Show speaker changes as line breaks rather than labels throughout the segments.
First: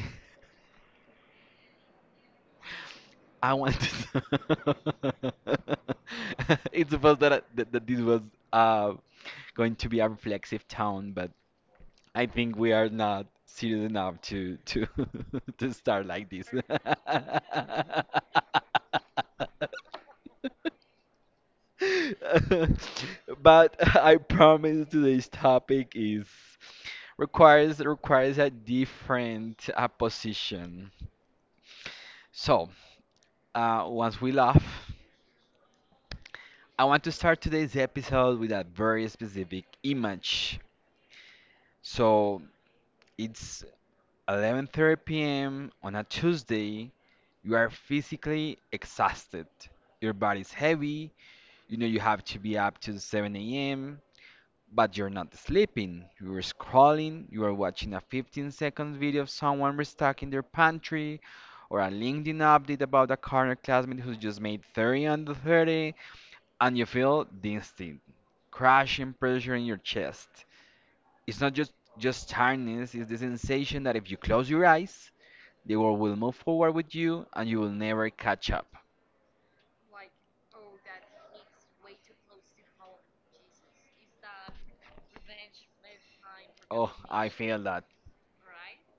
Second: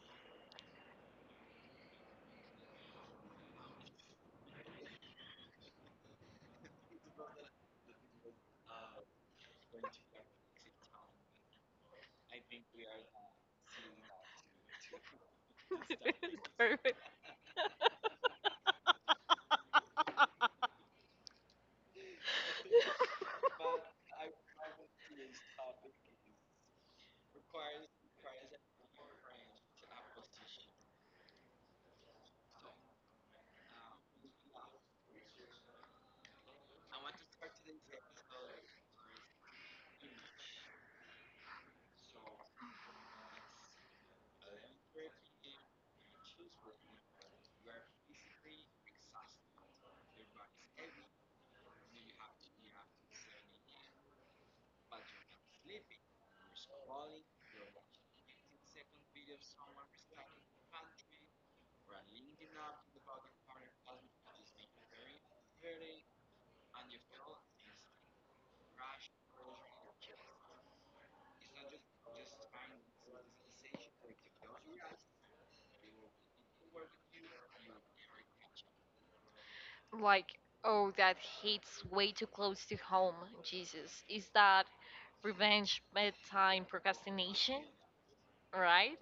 I wanted to. It's supposed that, I- that that this was uh going to be a reflexive tone, but I think we are not serious enough to to start like this.
Perfect.
But I promise today's topic is requires a different position. So once we laugh. I want to start today's episode with a very specific image. So it's 11:30 p.m. on a Tuesday. You are physically exhausted. Your body's heavy. You know you have to be up to 7 a.m. But you're not sleeping. You are scrolling. You are watching a 15-second video of someone restocking their pantry, or a LinkedIn update about a current classmate who just made 30 under 30. And you feel the instant crushing pressure in your chest. It's not just tiredness, it's the sensation that if you close your eyes, the world will move forward with you and you will never catch up.
Like, oh, that hits way too close to home. Jesus, is that revenge bedtime
Oh, I feel
procrastination?
that.
Right?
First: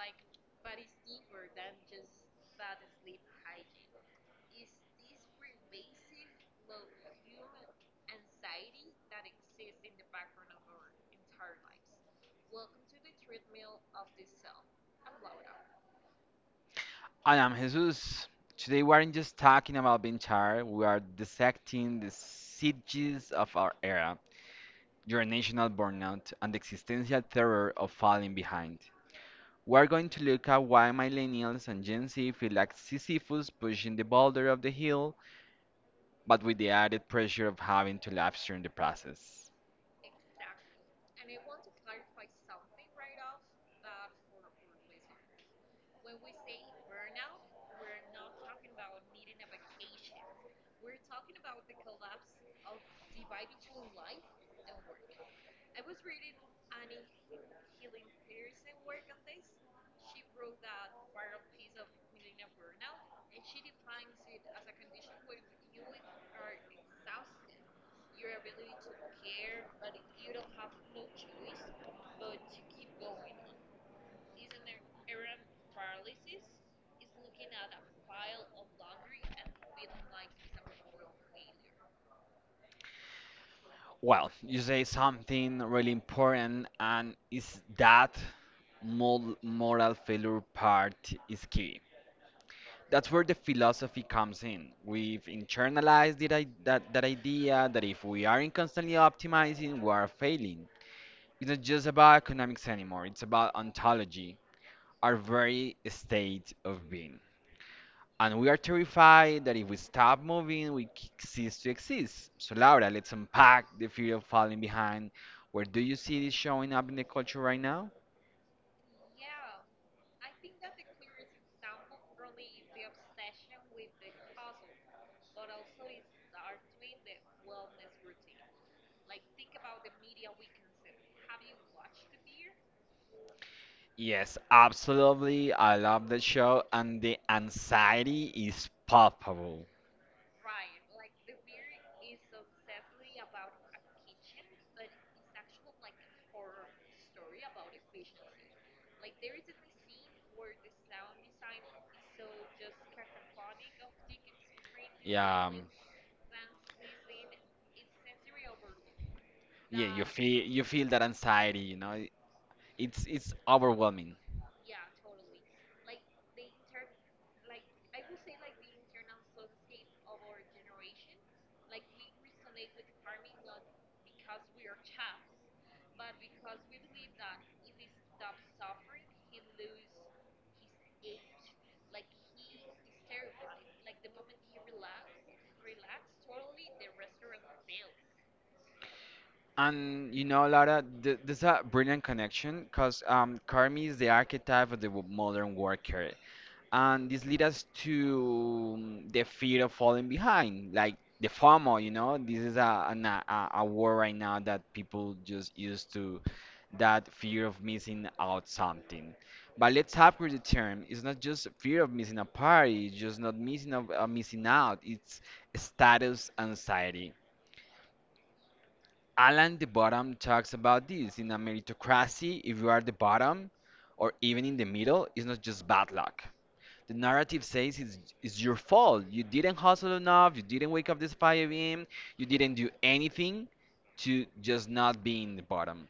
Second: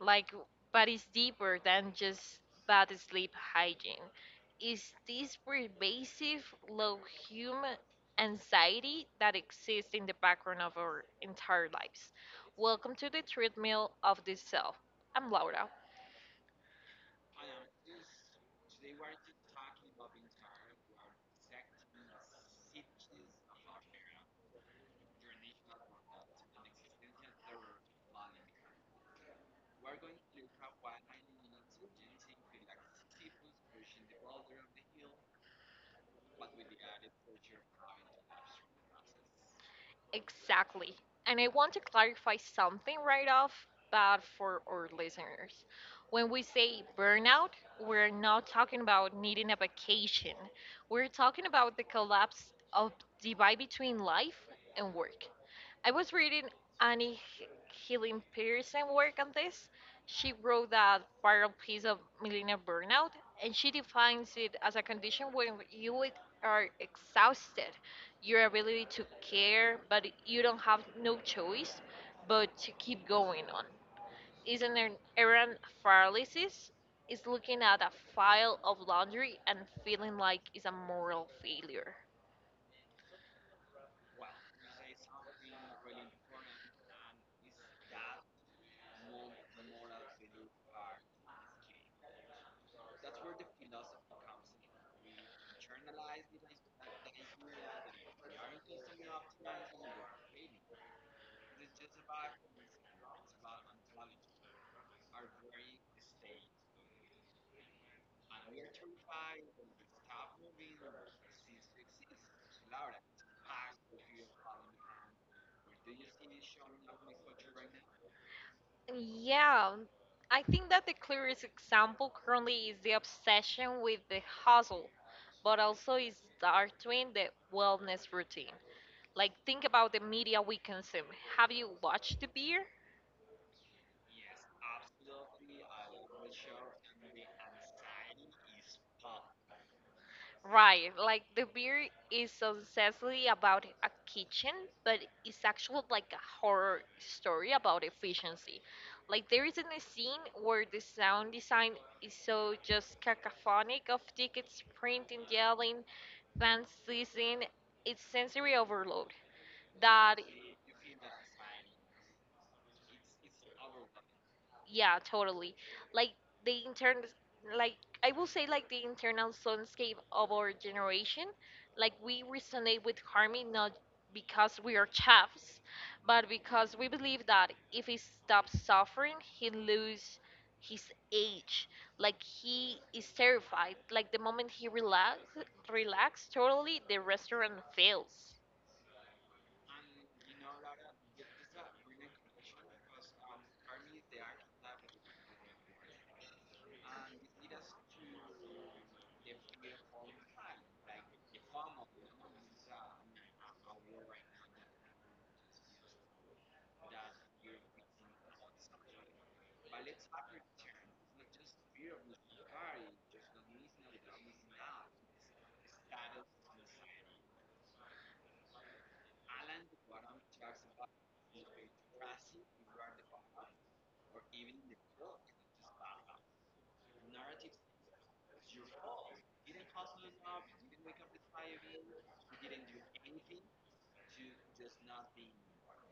Like, but it's deeper than just bad sleep hygiene. Is this pervasive, low human anxiety that exists in the background of our entire lives? Welcome to the treadmill of the self. I'm Laura.
I'm Jesus. Today we aren't just talking about being tired, we are dissecting the sieges of our era, generational burnout, and the existential terror of falling behind. We're going to look at why millennials and Gen Z feel like Sisyphus pushing the boulder up the hill, but with the added pressure of having to live stream the process.
Exactly. And I want to clarify something right off but for our listeners. When we say burnout, we're not talking about needing a vacation. We're talking about the collapse of divide between life and work. I was reading Annie Healing Pearson work on this. She wrote that viral piece of millennial burnout, and she defines it as a condition when you are exhausted your ability to care, but you don't have no choice but to keep going on. Isn't there errand paralysis? Is looking at a file of laundry and feeling like it's a moral failure.
Well, you say something really important, and is that moral failure part is key. That's where the philosophy comes in. We've internalized it, that idea that if we aren't constantly optimizing, we are failing. It's not just about economics anymore, it's about ontology, our very state of being. And we are terrified that if we stop moving, we cease to exist. So, Laura, let's unpack the fear of falling behind. Where do you see this showing up in the culture right now?
Yeah, I think that the clearest example currently is the obsession with the hustle, but also is starting the wellness routine. Like, think about the media we consume. Have you watched the beer?
Yes, absolutely. I love the show, and the anxiety is palpable.
Right, like the beer is obsessively about a kitchen, but it's actually like a horror story about efficiency. Like there is a scene where the sound design is so just cacophonic of tickets printing,
Yeah, um,
yelling, fans sneezing. It's sensory overload
yeah, you
that
feel that anxiety, you know. It's overwhelming.
yeah, totally. Like the intern, like I will say, like the internal soundscape of our generation. Like we resonate with harmony not because we are chefs, but because we believe that if he stops suffering, he lose his age. Like he is terrified. Like the moment he relax, relax totally, the restaurant fails.
And you know, Laura, th this is a brilliant connection because Carmi is the archetype of the modern worker, and this leads us to the fear of falling behind, like the FOMO. You know, this is a an, a word right now that people just used to that fear of missing out something. But let's upgrade the term. It's not just fear of missing a party, it's just not missing of missing out. It's status anxiety. Alan the Bottom talks about this. In a meritocracy, if you are the bottom or even in the middle, it's not just bad luck. The narrative says it's your fault. You didn't hustle enough, you didn't wake up this 5 a.m., you didn't do anything to just not be in the bottom.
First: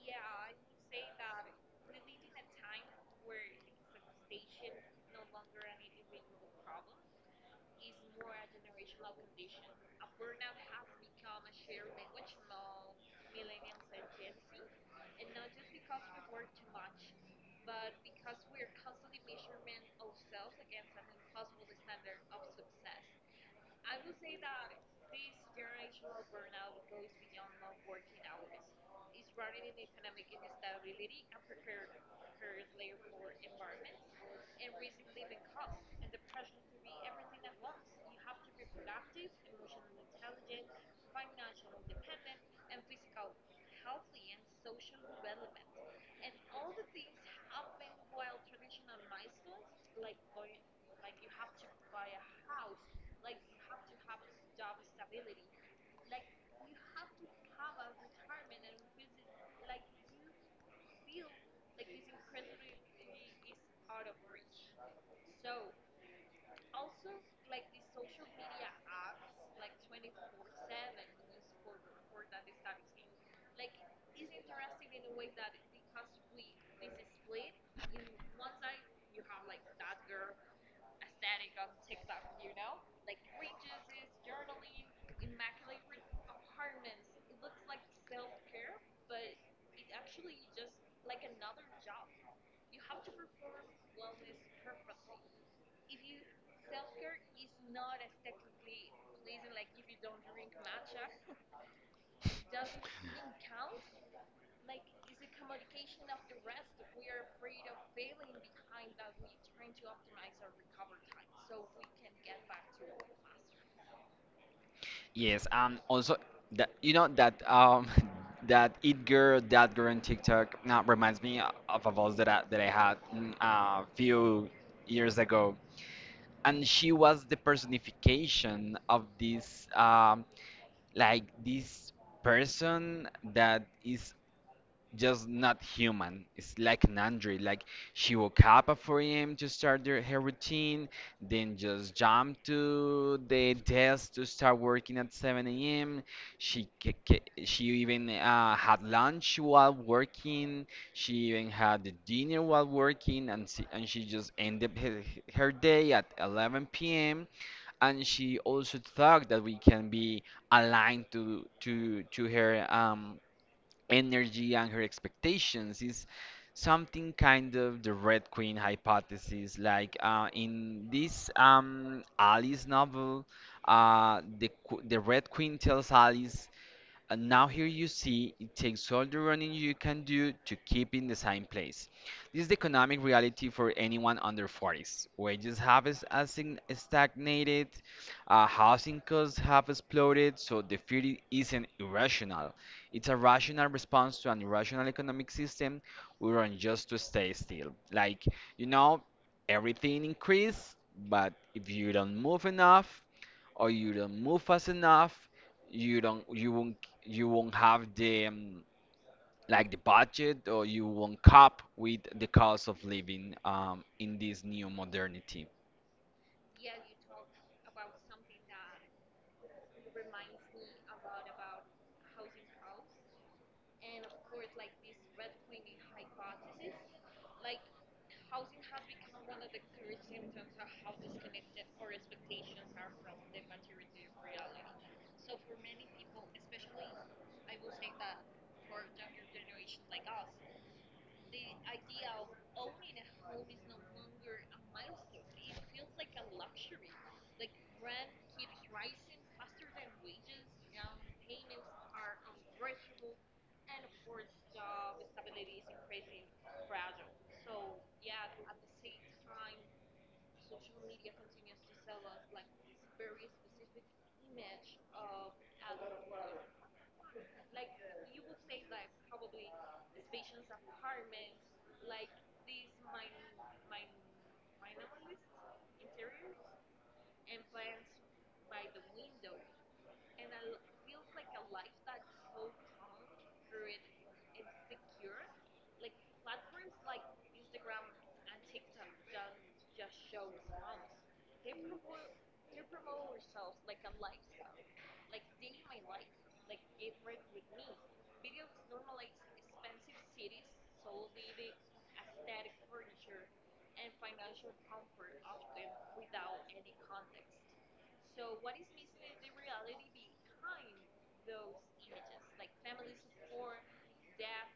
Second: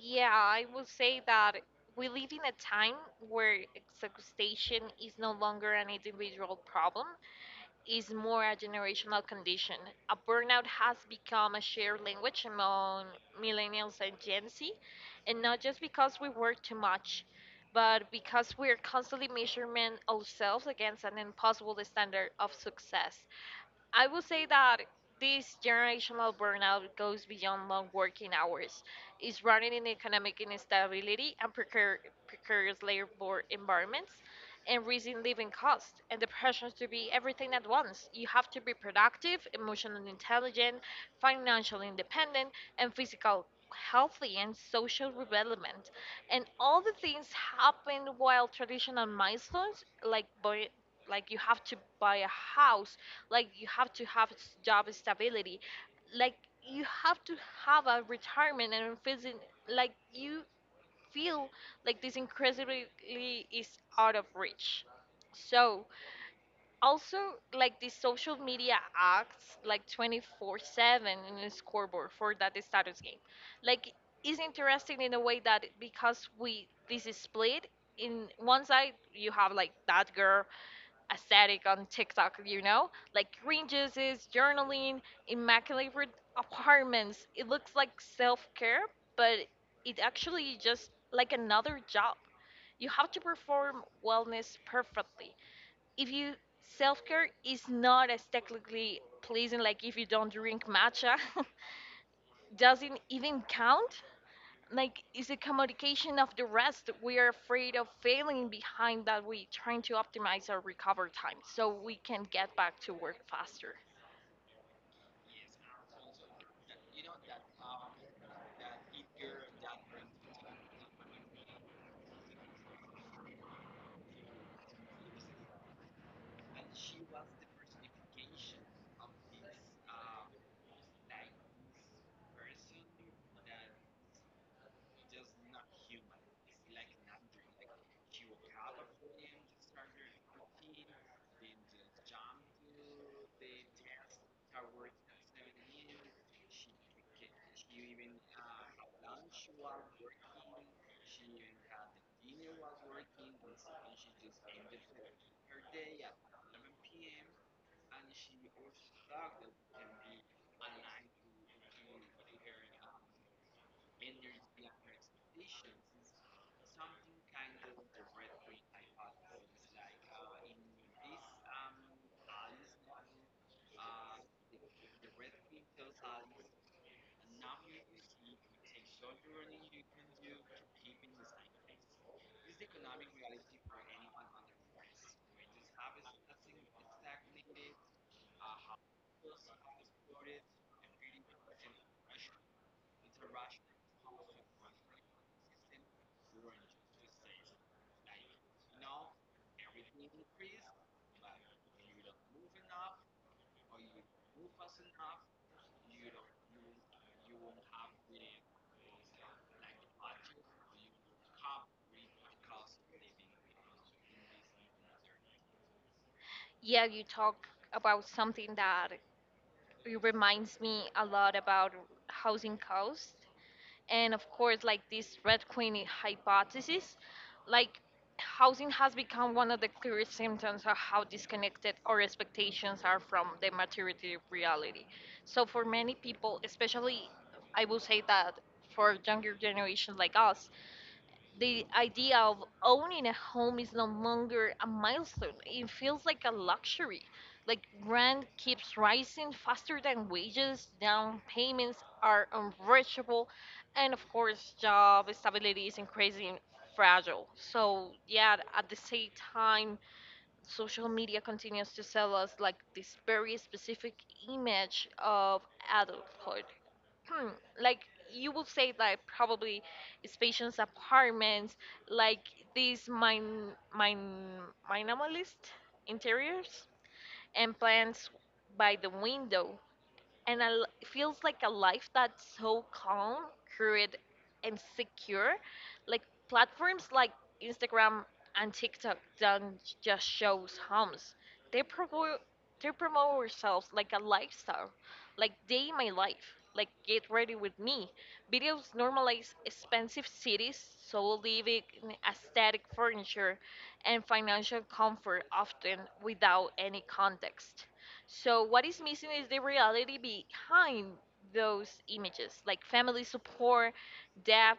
Yeah, I will say that we live in a time where exhaustion is no longer an individual problem, is more a generational condition. A burnout has become a shared language among millennials and Gen Z, and not just because we work too much, but because we're constantly measuring ourselves against an impossible standard of success. I would say that this generational burnout goes beyond long working hours. It's running in economic instability and precarious labor environments and rising living costs and the pressure to be everything at once. You have to be productive, emotionally intelligent, financially independent, and physical healthy and social development. And all the things happen while traditional milestones like like you have to buy a house, like you have to have job stability, like you have to have a retirement and feeling like you feel like this incredibly is out of reach. So also, like the social media acts like 24/7 in a scoreboard for that status game, like is interesting in a way that because we this is split in one side you have like that girl aesthetic on TikTok, you know? Like green juices, journaling, immaculate re- apartments. It looks like self care, but it actually just like another job. You have to perform wellness perfectly. If you self care is not as technically pleasing, like if you don't drink matcha, doesn't even count, like it's a commodification of the rest we are afraid of failing behind that we trying to optimize our recover time so we can get back to work faster.
Yes, also that you know that that girl on TikTok now reminds me of a voice that that I had a few years ago. And she was the personification of this like this person that is just not human. It's like an android. Like she woke up at 4 a.m. to start her routine, then just jumped to the desk to start working at 7 a.m. She even had lunch while working. She even had the dinner while working, and she just ended her day at 11 p.m. And she also thought that we can be aligned to her energy and her expectations. Is something kind of the Red Queen hypothesis. Like in this Alice novel, the Red Queen tells Alice and now here you see it takes all the running you can do to keep in the same place. This is the economic reality for anyone under 40s. Wages have stagnated, housing costs have exploded, so the fear isn't irrational. It's a rational response to an irrational economic system. We run just to stay still. Like, you know, everything increased, but if you don't move enough, or you don't move fast enough, you don't you won't you won't have the like the budget, or you won't cope with the cost of living in this new modernity.
Yeah, you talk about something that it reminds me a lot about housing costs, and of course like this Red Queen hypothesis. Like housing has become one of the clearest symptoms of how disconnected our expectations are from the material reality. So for many people, especially, I will say that for younger generations like us, the idea of owning a home is no longer a milestone. It feels like a luxury. Like rent keeps rising faster than wages, down payments are unreachable, and of course, job stability is increasingly fragile. So, yeah, at the same time, social media continues to sell us like this very specific image of adulthood. Hmm, like you will say that probably spacious apartments, like these mine mine minimalist interiors and plants by the window, and it feels like a life that's so calm, crude, and secure. Like platforms like Instagram and TikTok don't just shows homes. They promote they promote ourselves like a lifestyle, like day in my life, like get ready with me. Videos normalize expensive cities, so living in aesthetic furniture and financial comfort often without any context. So, what is missing is the reality behind those images, like family support, debt,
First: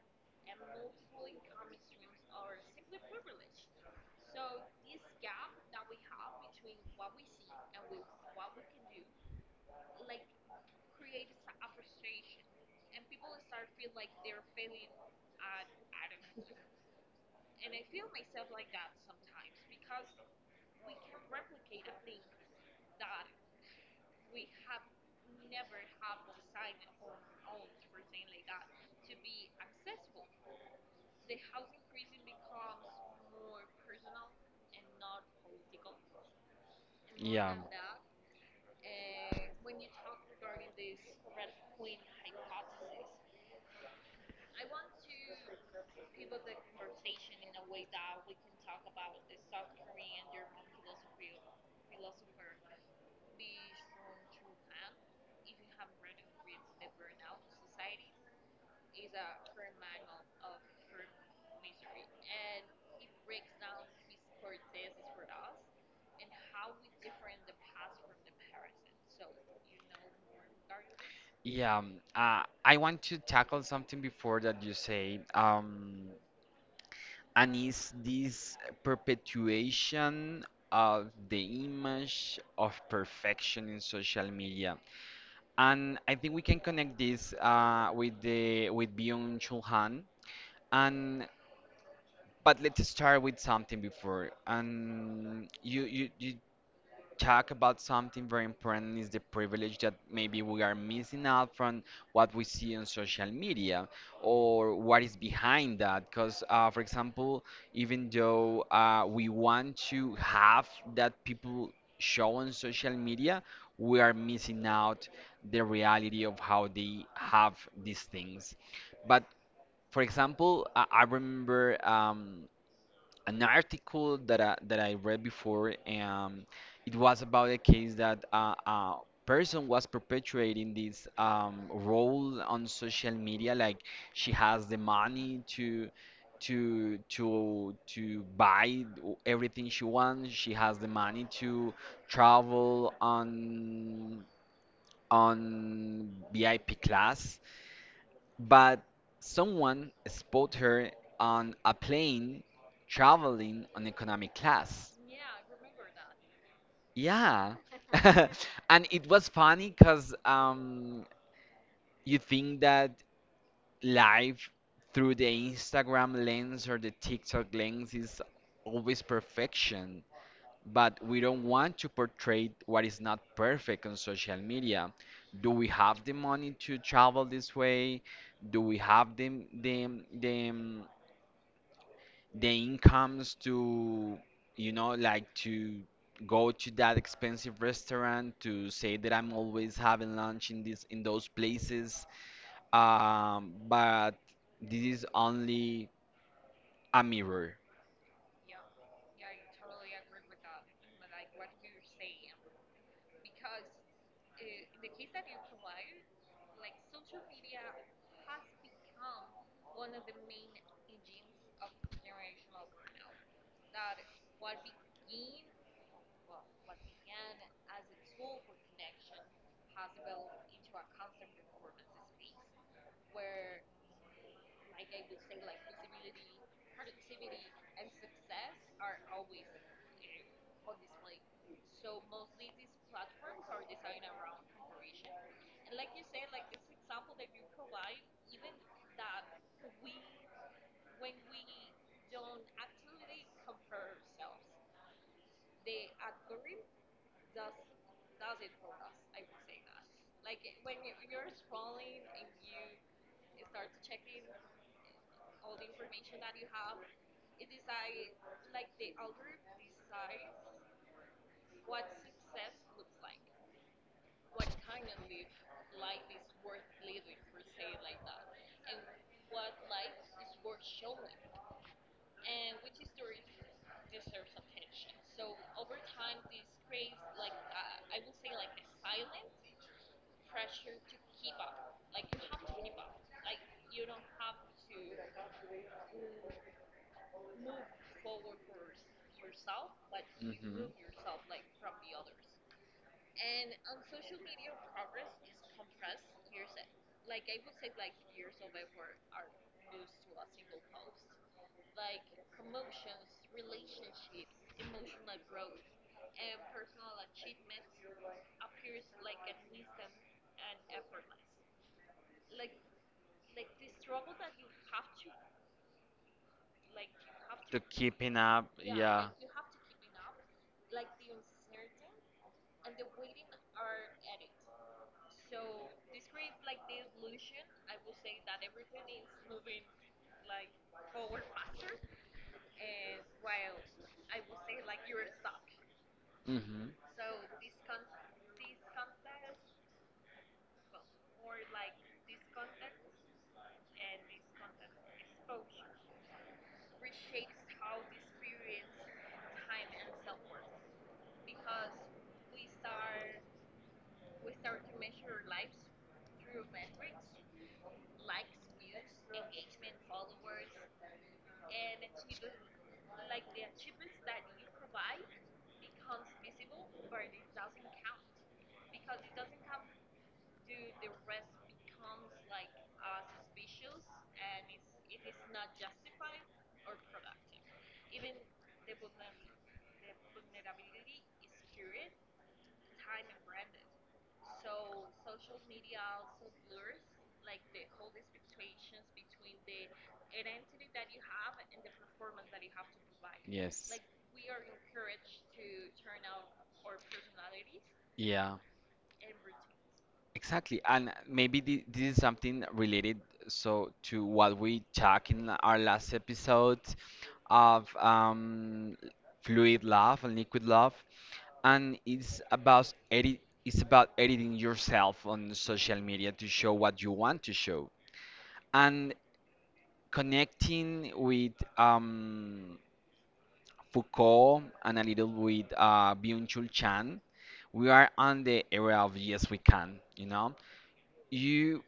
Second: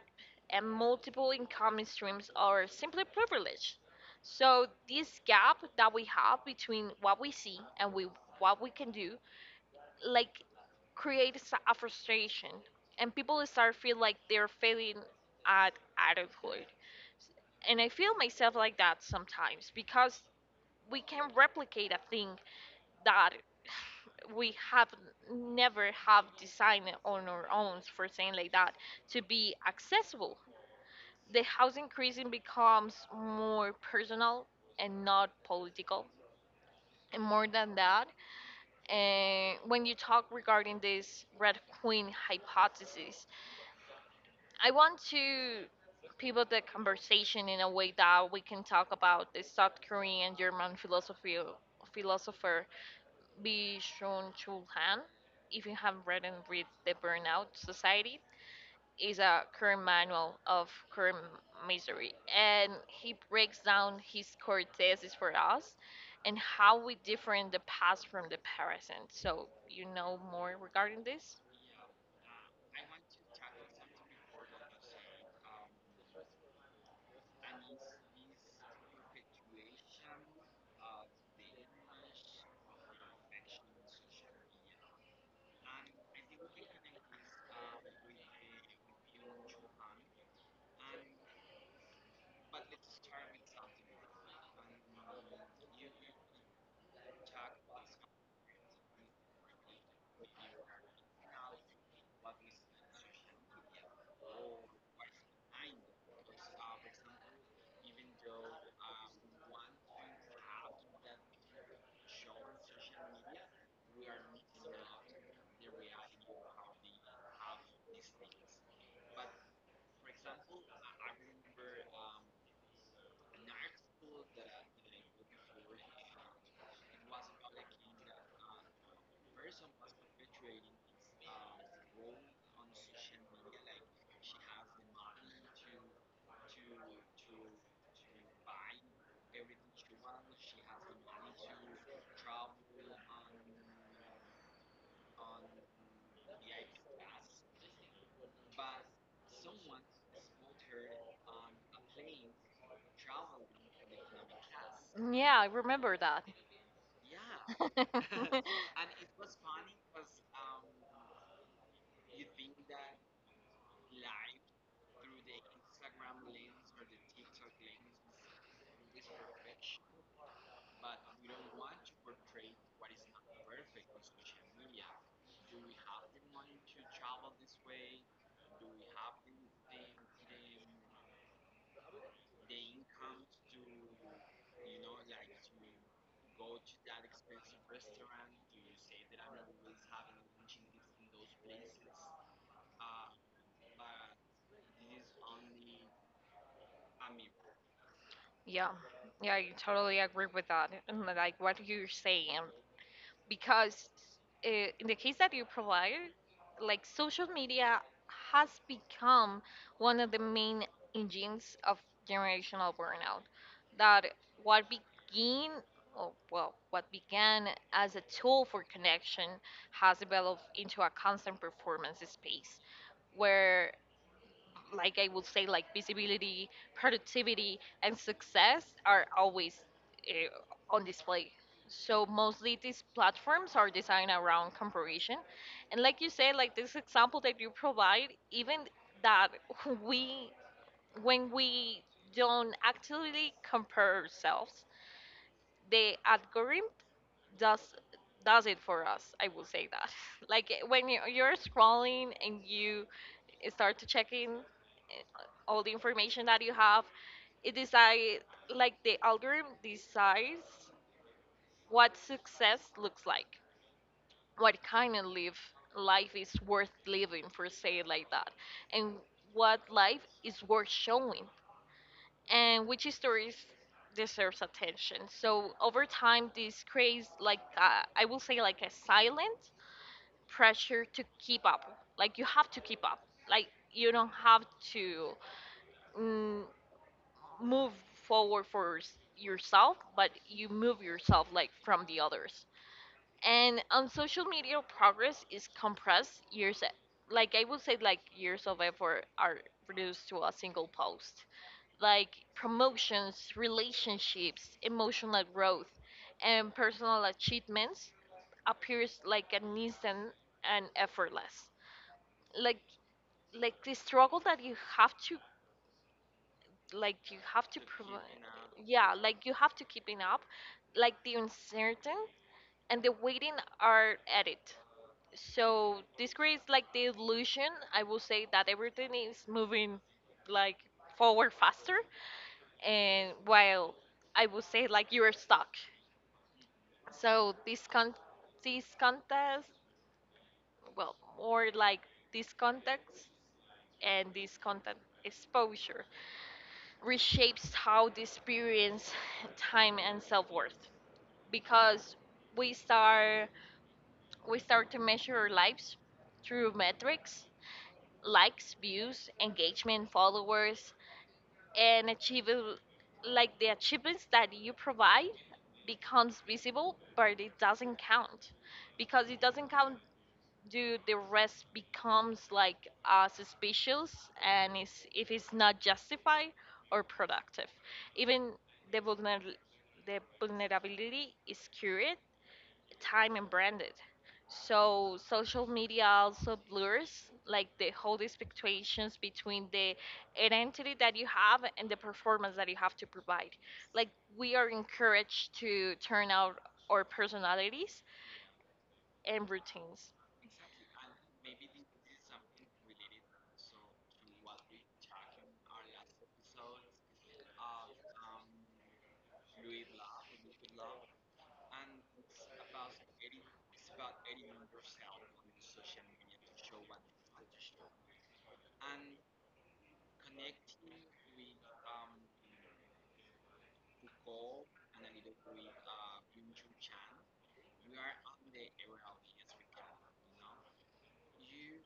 and multiple income streams, are simply privilege. So, this gap that we have between what we see and we, what we can do, like creates a frustration, and people start feel like they're failing at adulthood. And I feel myself like that sometimes because we can replicate a thing that we have never have designed on our own for saying like that to be accessible. The housing crisis becomes more personal and not political. And more
Yeah.
than that, and when you talk regarding this Red Queen hypothesis, I want to pivot the conversation in a way that we can talk about the South Korean German philosophy philosopher be shown Chulhan, if you have read The Burnout Society, is a current manual of current misery. And he breaks down his core thesis for us and how we different the past from the present. So you know more regarding this?
Yeah, I want to tackle something before that you say, and is this perpetuation of the image of perfection in social media? And I think we can connect this with the with Byung Chul Han. And but let's start with something before. And you talk about something very important, is the privilege that maybe we are missing out from what we see on social media or what is behind that. Because, for example, even though we want to have that people show on social media, we are missing out the reality of how they have these things. But, for example, I remember. An article that I read before. It was about a case that a person was perpetuating this role on social media, like she has the money to buy everything she wants. She has the money to travel on VIP class, but someone spotted her on a plane
Travel
traveling on
and economic
economic class.
class. Yeah, I remember that.
Yeah. And
And
it
it
was
was
funny
funny
because
because
you think that life through the Instagram lens or the TikTok lens is always perfection, but we don't want to portray what is not perfect on social media. Do we have the money to travel this way? Do we have the, the incomes to you know like to go to that expensive restaurant to say that I'm always having lunch in this in those places? But this is only a mirror.
Yeah, yeah, I totally agree with that. And, like what you're saying, because in the case that you provide, like social media has become one of the main engines of generational burnout. That what began, or well, what began as a tool for connection has developed into a constant performance space where, like I would say, like visibility, productivity, and success are always on display. So mostly these platforms are designed around comparison, and like you said, like this example that you provide, even that we when we don't actively compare ourselves, the algorithm does does it for us. I will say that like when you're scrolling and you start to checking all the information that you have, it decide, like the algorithm decides what success looks like, what kind of live life is worth living for say it like that, and what life is worth showing, and which stories deserves attention. So over time, this creates like I will say like a silent pressure to keep up. Like you have to keep up. Like you don't have to mm, move forward for yourself, but you
Mhm.
move yourself like from the others. And on social media, progress is compressed years. Like I would say, like years of effort are reduced to a single post, like promotions, relationships, emotional growth, and personal achievements appears like an instant and effortless. Like like the struggle that you have to like you have
To
to
keeping
provide,
up,
yeah,
yeah.
like you have to keeping up, like the uncertain and the waiting are added. So this creates like the illusion, I will say, that everything is moving like forward faster, and while I would say like you're stuck.
Hmm.
So this con, this contest, well, more like this context and this content exposure reshapes how the experience time and self-worth because we start we start to measure our lives through metrics, likes views engagement followers, and achievable, like the achievements that you provide becomes visible but it doesn't count because it doesn't count do the rest becomes like suspicious, and is if it's not justified or productive, even the vulner- the vulnerability is cured time and branded. So social media also blurs like the whole expectations between the identity that you have and the performance that you have to provide.
Yes.
Like we are encouraged to turn out our personalities
Yeah.
and routines.
Exactly. And maybe this is something related so to what we talked in our last episode of fluid love and liquid love, and it's about edit. It's about editing yourself on social media to show what you want to show. And connecting with Foucault and a little with Byung-Chul Chan, we are on the area of yes, we can. You know, you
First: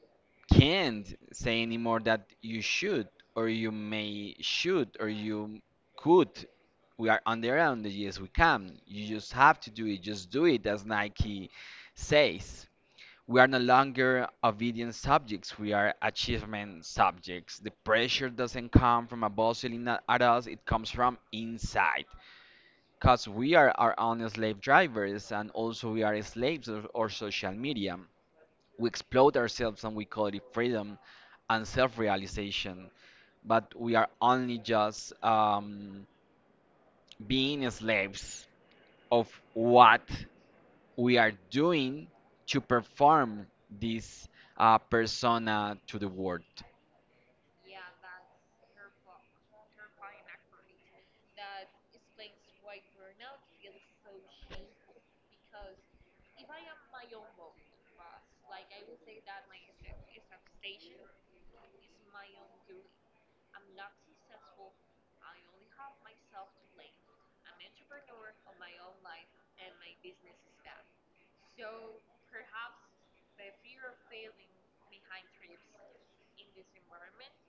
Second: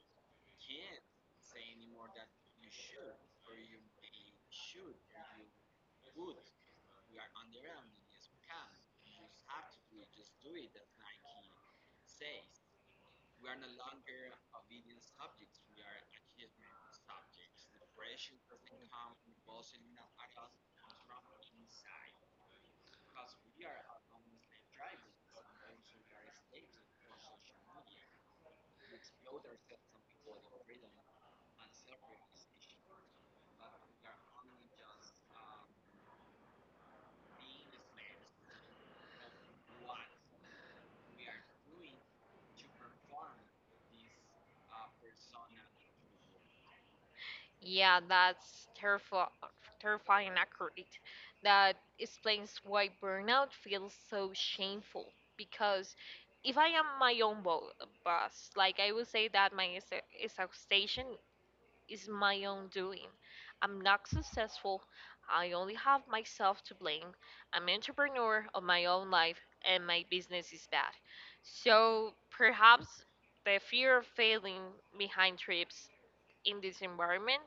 can't say anymore that you should or you may should or you could. We are on the area of the yes, we can. You just have to do it. Just do it, as Nike says. We are no longer obedient subjects, we are achievement subjects. The pressure doesn't come from above yelling at us, it comes from inside. Because we are our own slave drivers and also we are slaves of our social media. We exploit ourselves and we call it freedom and self realization, but we are only just being slaves of what we are doing to perform this persona to the world.
Yeah, that's terrifying, terrifying and accurate. That explains why burnout feels so shameful. Because if I am my own boss, like I would say that my exhaustion is my own doing. I'm not successful. I only have myself to blame. I'm entrepreneur of my own life, and my business is bad. So perhaps the fear of failing behind trips in this environment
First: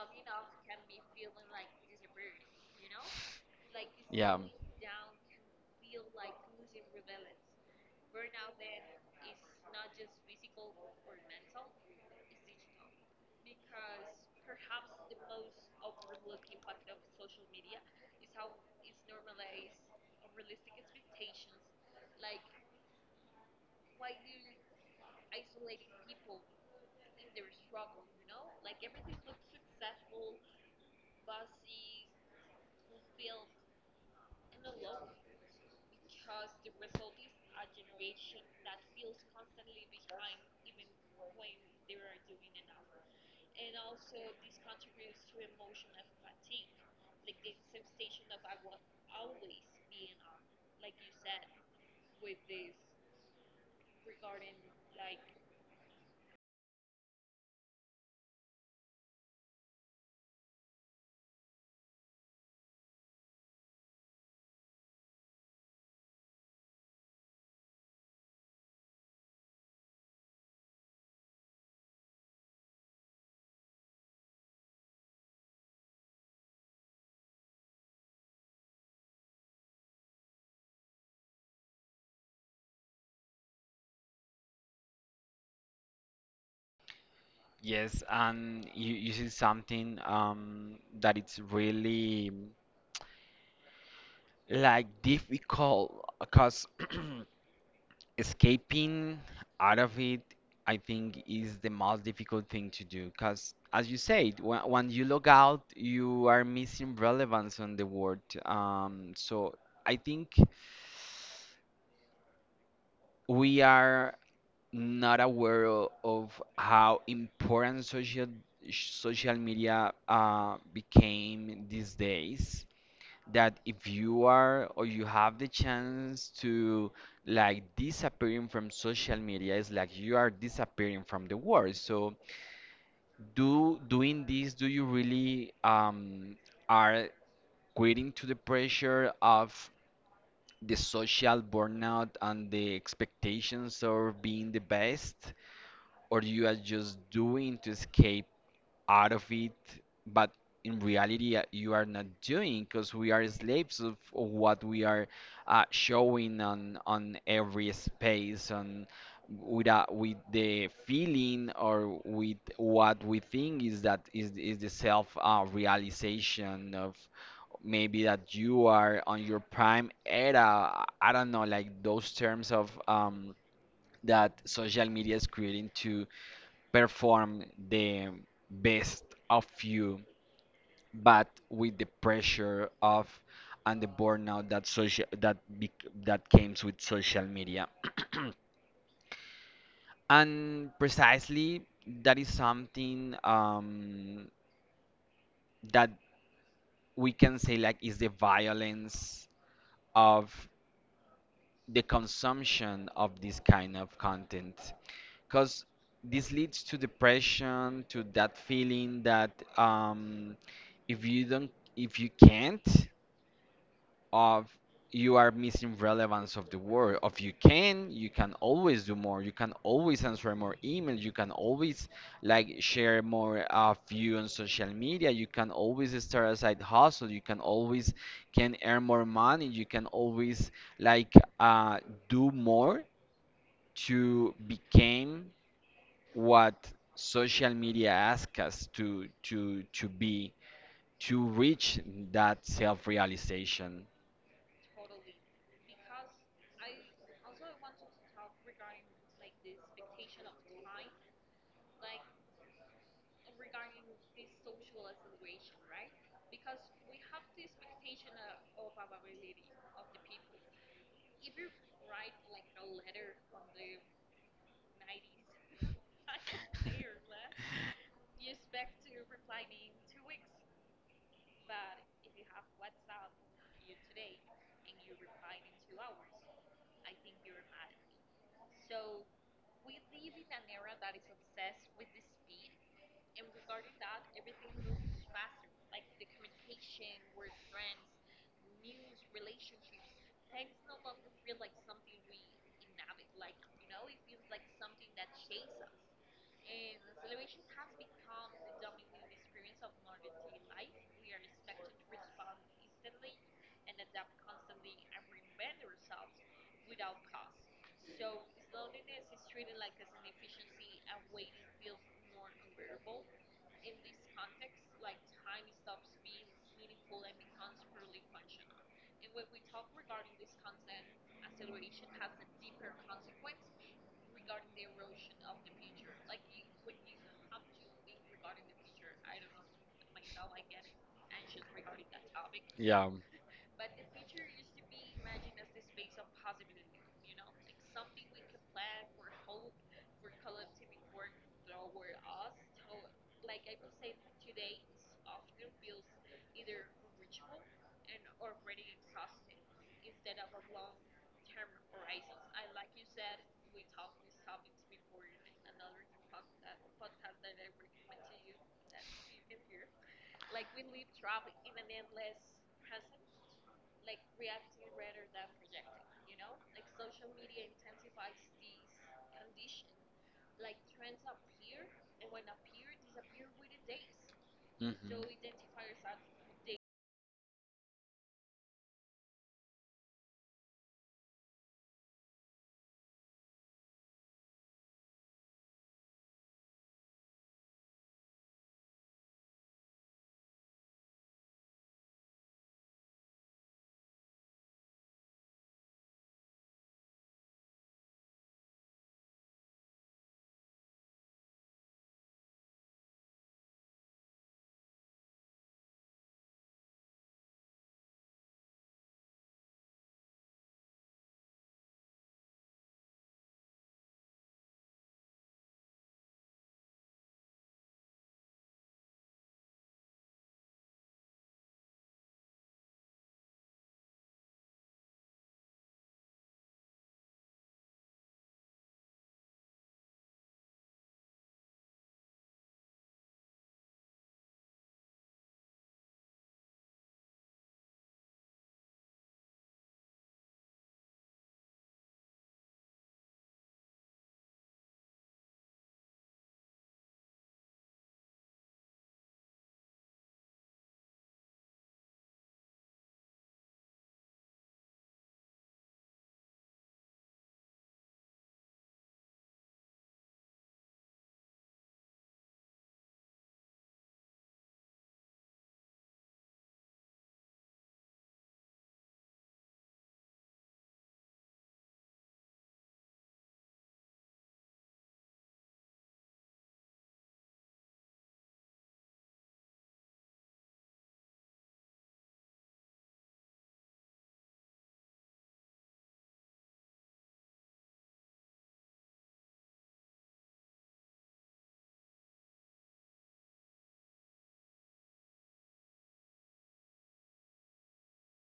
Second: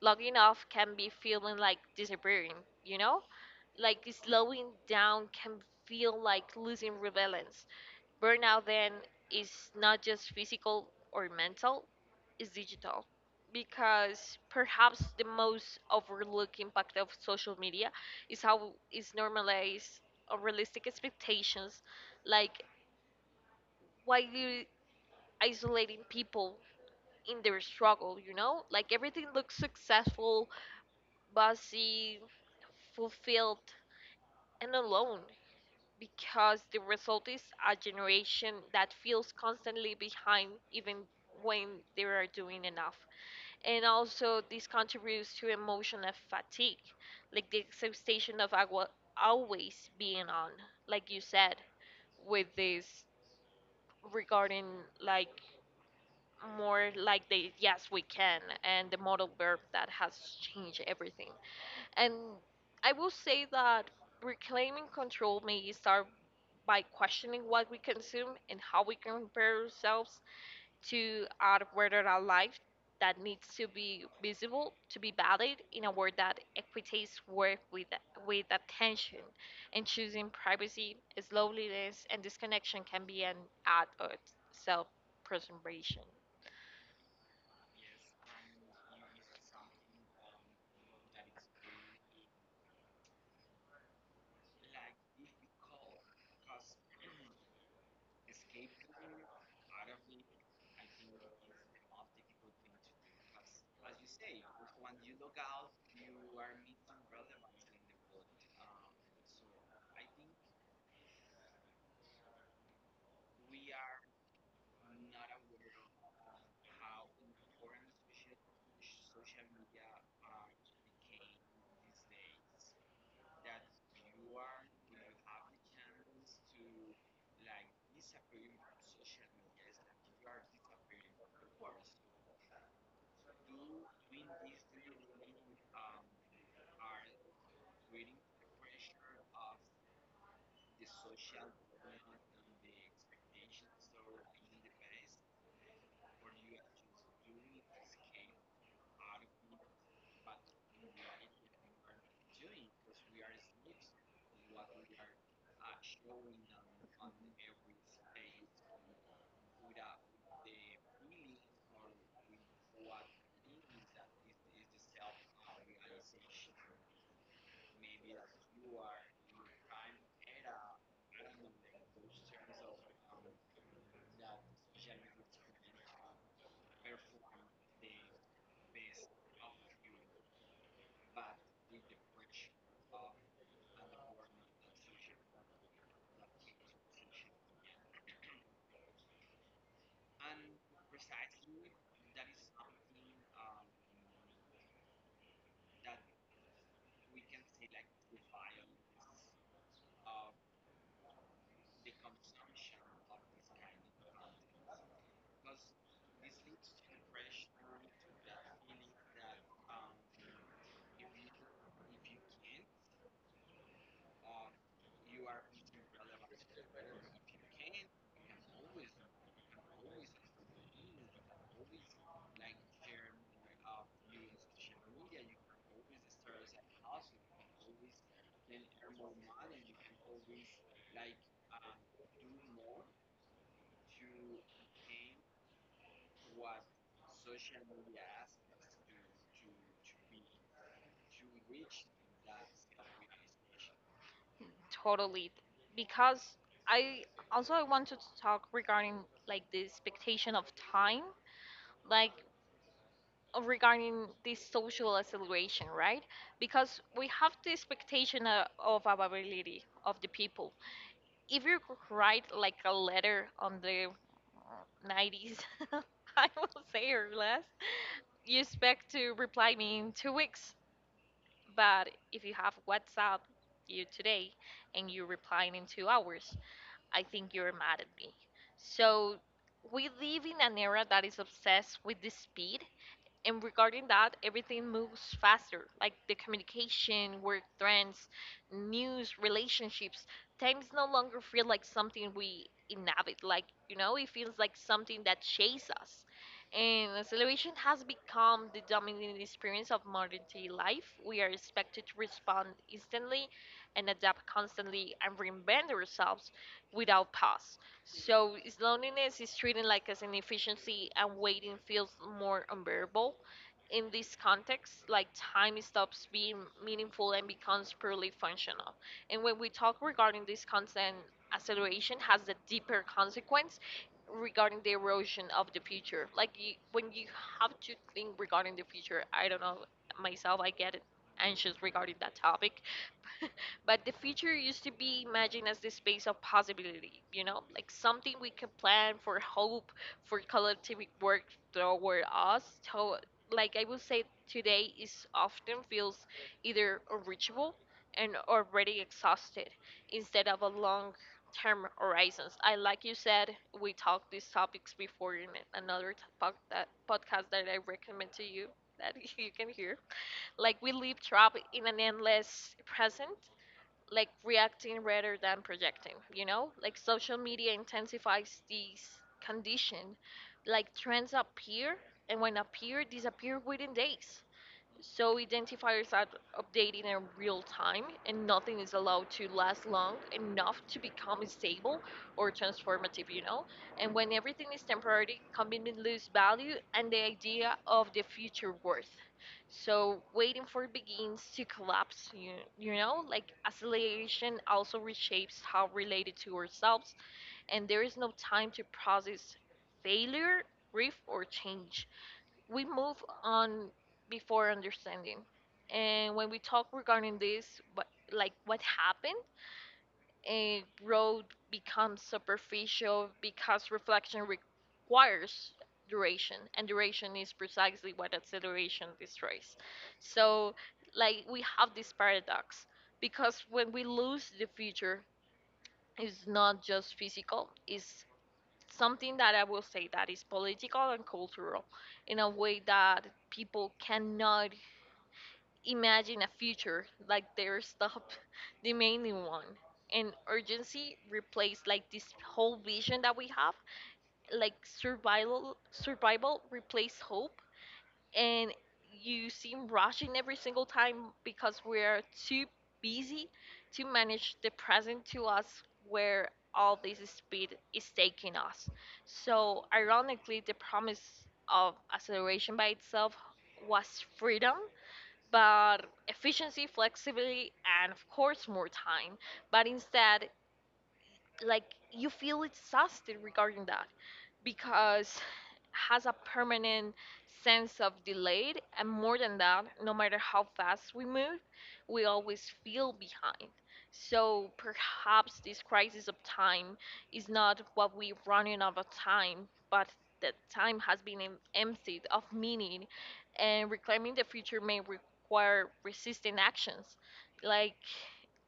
logging off can be feeling like disappearing, you know? Like
Yeah.
slowing down can feel like losing relevance. Burnout then is not just physical or mental, it's digital. Because perhaps the most overlooked impact of social media is how it's normalized unrealistic expectations, like why you isolating people in their struggle, you know? Like everything looks successful bossy, fulfilled, and alone because the result is a generation that feels constantly behind even when they are doing enough. And also, this contributes to emotional fatigue, like the exhaustion of always being on, like you said, with this regarding like more like the yes we can and the model verb that has changed everything. And I will say that reclaiming control may start by questioning what we consume and how we compare ourselves to our whether our life that needs to be visible, to be valid in a world that equitates work with attention, and choosing privacy as loneliness and disconnection can be an act of self preservation.
Yes, and you see something that it's really like difficult because escaping out of it, I think, is the most difficult thing to do. Because, as you said, when you log out, you are missing relevance on the world. So I think we are not aware of how important social media became these days, that if you are or you have the chance to like disappearing from social media, it's like you are disappearing from the world. So do doing this, do you really are quitting to the pressure of the social burnout and the expectations of being the best, or you are just doing to escape out of it, but in reality you are not doing because we are slaves of what we are showing on every space on with the feeling or with what we think is that is the self realization of maybe that you are on your prime era. I don't know, like those terms of that social media is creating to perform the best of you, but with the pressure of and the burnout that that comes with social media. And precisely that is something that we can say like is the violence of the consumption of this kind of content. Because this leads to depression, to that feeling that um, if you don't, if you can't, of you are missing relevance of the world. If you can, you can always do more. You can always answer more emails. You can always like share more of you on social media. You can always start a side hustle. You can always can earn more money. You can always like uh, do more to become what social media asks us to be to reach that self-realization.
Totally, because I also I want to talk regarding like the expectation of time, like regarding this social acceleration, right? Because we have the expectation of availability of the people. If you write like a letter on the 90s, I will say, or less, you expect to reply me in 2 weeks. But if you have WhatsApp, you today, and you reply in 2 hours, I think you're mad at me. So we live in an era that is obsessed with the speed, and regarding that, everything moves faster, like the communication, work trends, news, relationships. Times no longer feel like something we inhabit, like, you know, it feels like something that chases us. And acceleration has become the dominant experience of modern day life. We are expected to respond instantly and adapt constantly and reinvent ourselves without pause. So is loneliness is treated like as an efficiency and waiting feels more unbearable. In this context, like time stops being meaningful and becomes purely functional. And when we talk regarding this, constant acceleration has a deeper consequence regarding the erosion of the future. Like you, when you have to think regarding the future, I don't know, myself, I get anxious regarding that topic.
Yeah.
But the future used to be imagined as the space of possibility, you know, like something we can plan for hope, for collective work toward us. So, like I would say, today is often feels either unreachable and already exhausted instead of a long term horizons. I like you said, we talked these topics before in another that podcast that I recommend to you that you can hear. Like we live trapped in an endless present, like reacting rather than projecting, you know, like social media intensifies this condition, like trends appear, and when appear disappear within days.
Mhm.
So identifiers are updating in real time, and nothing is allowed to last long enough to become stable or transformative, you know. And when everything is temporary, convenience lose value and the idea of the future worth. So waiting for begins to collapse, you know, like acceleration also reshapes how related to ourselves, and there is no time to process failure, grief, or change. We move on before understanding. And when we talk regarding this, what, like what happened, a road becomes superficial because reflection requires duration, and duration is precisely what acceleration destroys. So, like, we have this paradox because when we lose the future, it's not just physical, it's something that I will say that is political and cultural in a way that people cannot imagine a future like they're stop demanding one. And urgency replaced like this whole vision that we have, like survival replaced hope, and you seem rushing every single time because we're too busy to manage the present to us where all this speed is taking us. So, ironically, the promise of acceleration by itself was freedom, but efficiency, flexibility, and of course, more time. But instead, like you feel exhausted regarding that because has a permanent sense of delayed, and more than that, no matter how fast we move, we always feel behind. So perhaps this crisis of time is not what we running out of time, but that time has been emptied of meaning, and reclaiming the future may require resisting actions like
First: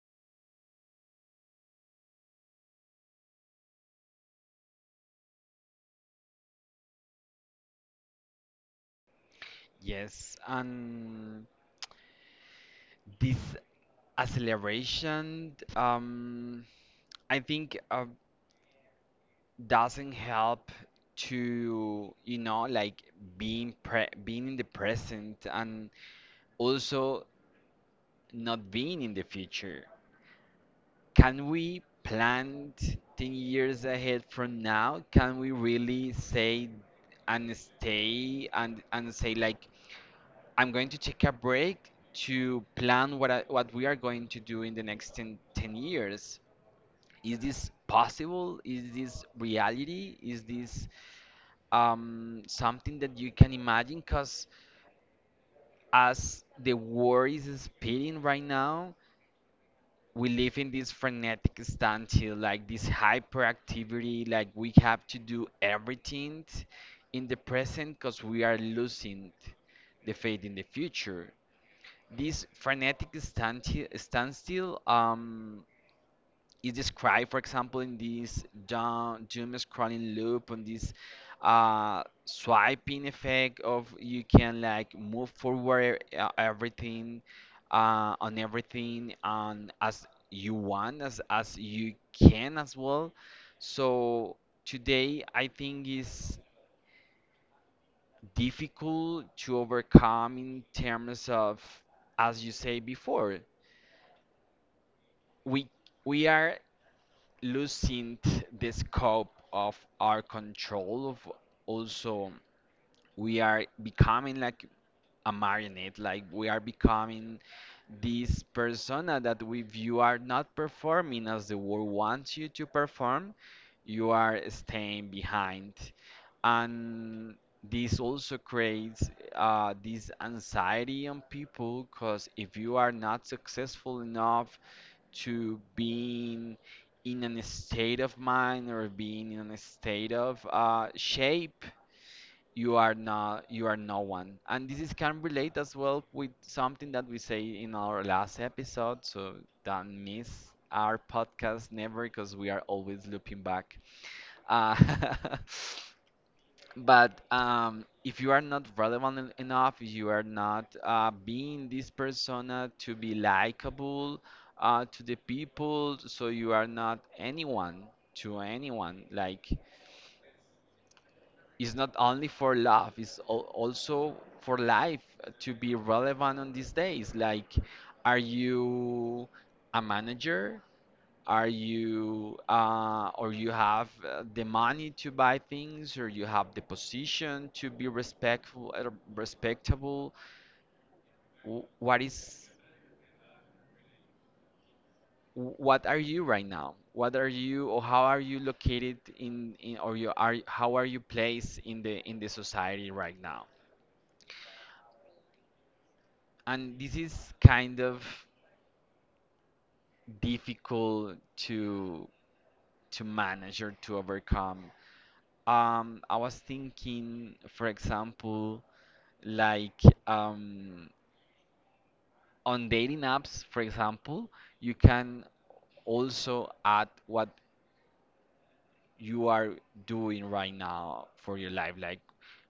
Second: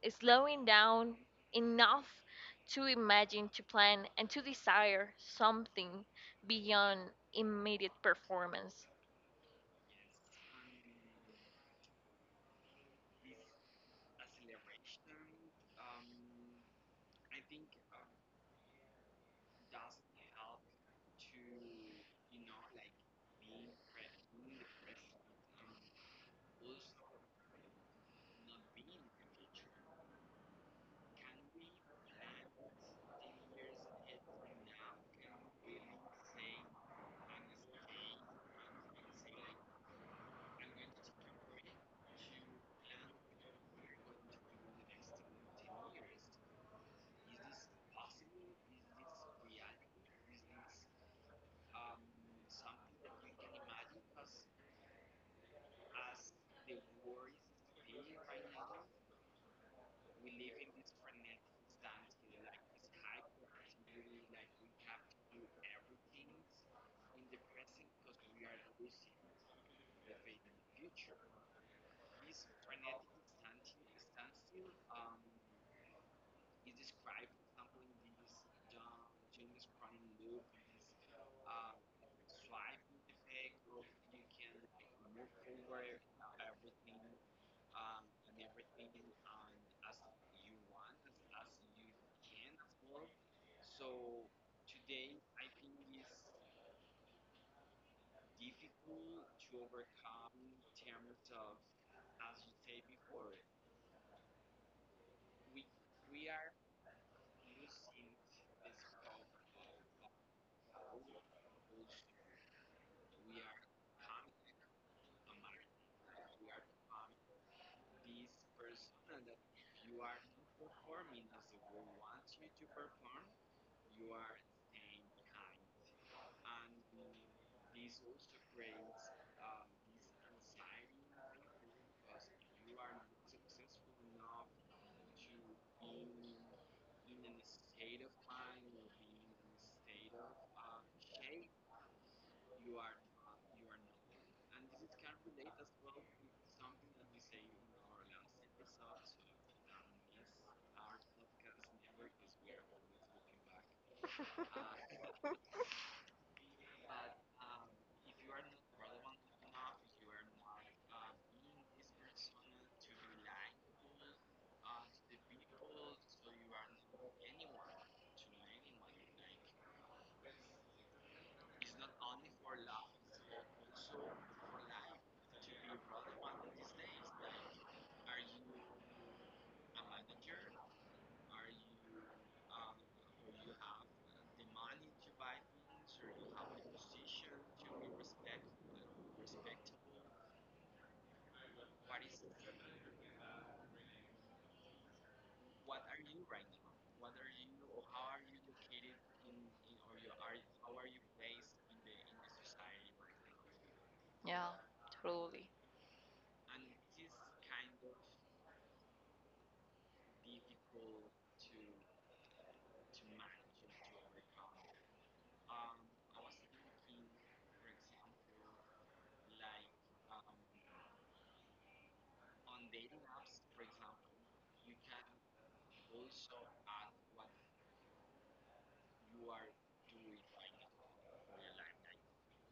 slowing down enough to imagine, to plan, and to desire something beyond immediate performance.
Yes, and this acceleration, I think doesn't help to, you know, like being in the present and also not being in the future. Can we plan 10 years ahead from now? Can we really say and say like I'm going to take a break to plan what we are going to do in the next ten years? Is this possible? Is this reality? Is this something that you can imagine? Because as the world is speeding right now, we live in this frenetic standstill, like this hyperactivity, like we have to do everything in the present because we are losing the faith in the future. This frenetic standstill is described, for example, in this doom scrolling loop, on this swiping effect of you can like move forward everything on everything and as you want, as you can as well. So today, I think is difficult to overcome in terms of, as you say before, we we are losing the scope of our control of also we are becoming like a marionette, like we are becoming this persona that if you are not performing as the world wants you to perform, you are staying behind, and this also creates this anxiety on people because if you are not successful enough to being in a state of mind or being in a state of shape, you are no one. And this is can relate as well with something that we say in our last episode. So don't miss our podcast never because we are always looping back. Uh, but if you are not relevant enough, if you are not being this persona to be likable to the people, so you are not anyone to anyone. Like it's not only for love, it's also for life to be relevant on these days. Like, are you a manager? Are you or you have the money to buy things, or you have the position to be respectful, respectable? Wh- What is what are you right now? What are you? Or how are you located in? Or you are, how are you placed in the society right now?
Yeah, totally.
And this is kind of difficult to to manage or to overcome. I was thinking, for example, like on dating apps, for example, you can also add what you are doing right now for your life, like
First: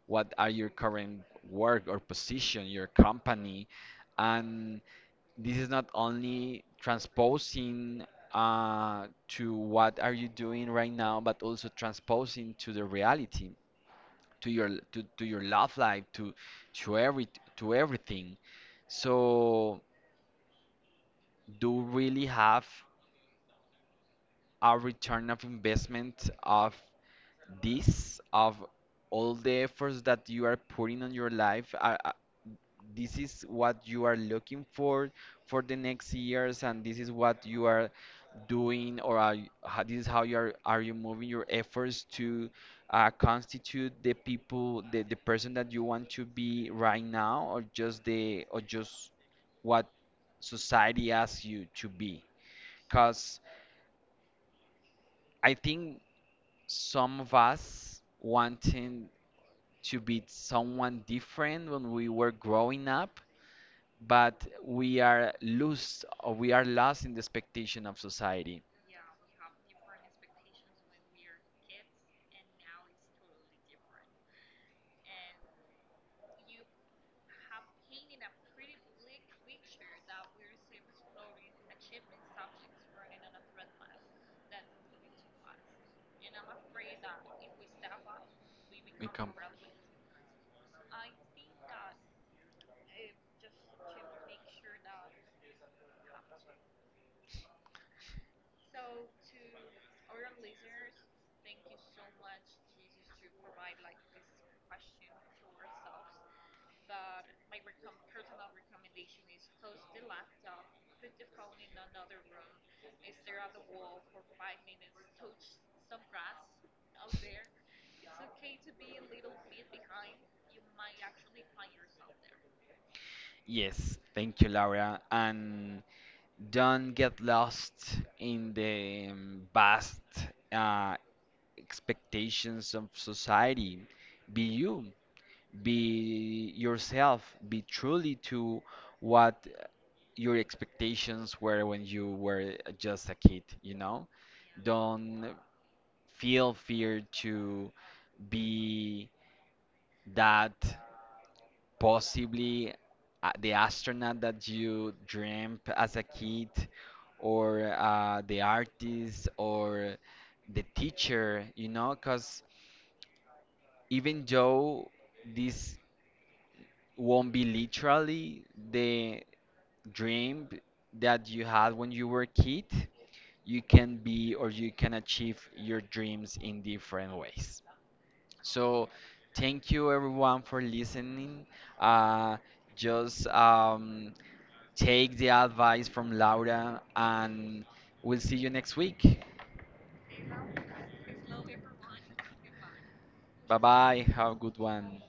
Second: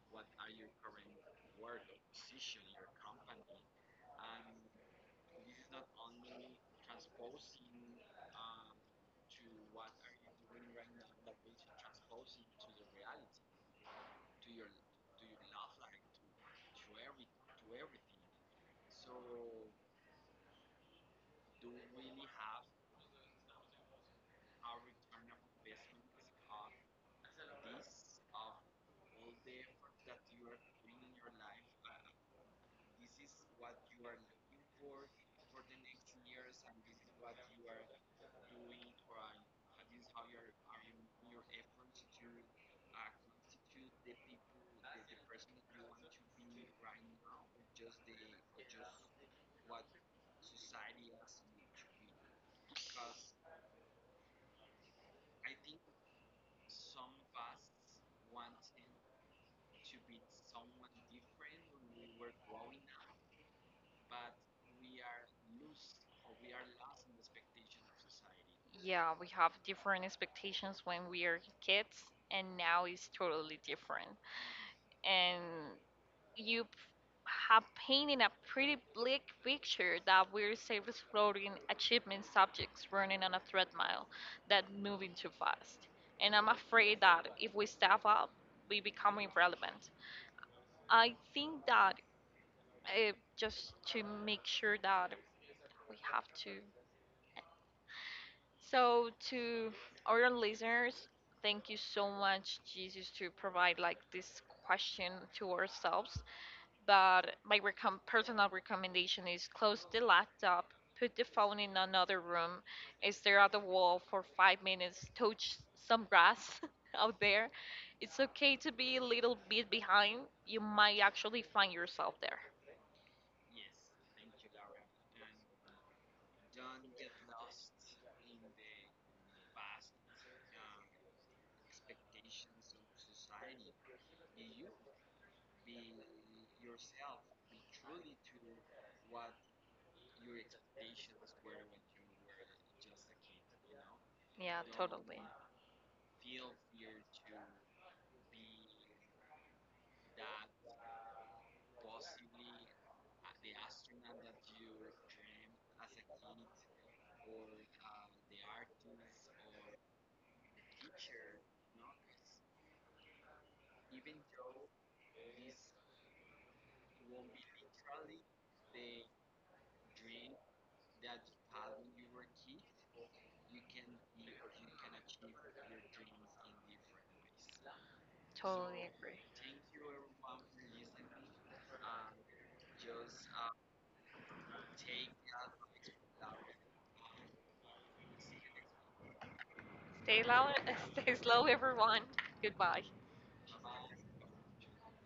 what are your current work or position, your company, and this is not only transposing to what are you doing right now, but also transposing to the reality, to your to your love life, to every to everything. So, do really have a return of investment of this of all the efforts that you are putting on your life, this is what you are looking for the next years, and this is what you are doing? Or are you, how, this is how you are? Are you moving your efforts to constitute the person that you want to be right now? Or just the or just what society asks you to be? Because I think some of us wanting to be someone different when we were growing up, but we are lost, or we are lost in the expectation of society.
Yeah, we have different expectations when we are kids, and now it's totally different. And you p- have painted a pretty bleak picture that we're safe floating achievement subjects running on a treadmill that moving too fast. And I'm afraid that if we step up, we become
Become.
irrelevant. I think that just to make sure that we have to. So to our listeners, thank you so much, Jesus, to provide like this question to ourselves. But my personal recommendation is close the laptop, put the phone in another room, stare at the wall for 5 minutes, touch some grass out there. It's okay to be a little bit behind. You might actually find yourself there.
Yes, thank you, Laura. And don't get lost in the vast uh, expectations of society. Be you, be yourself, be truly to what your expectations were when you were just a kid, you know?
Yeah, totally,
Don't feel fear to be that possibly the astronaut that you dreamt as a kid, or the artist, or the teacher, you know? Because even though this won't be literally the dream that you had when you were a kid, you can be, or you can achieve your dreams in different ways. So,
totally agree.
thank you everyone for listening. Uh, just take the advice from Laura, and we'll see you next week.
Stay low, stay slow, everyone. Goodbye.
Bye bye. Have a good one.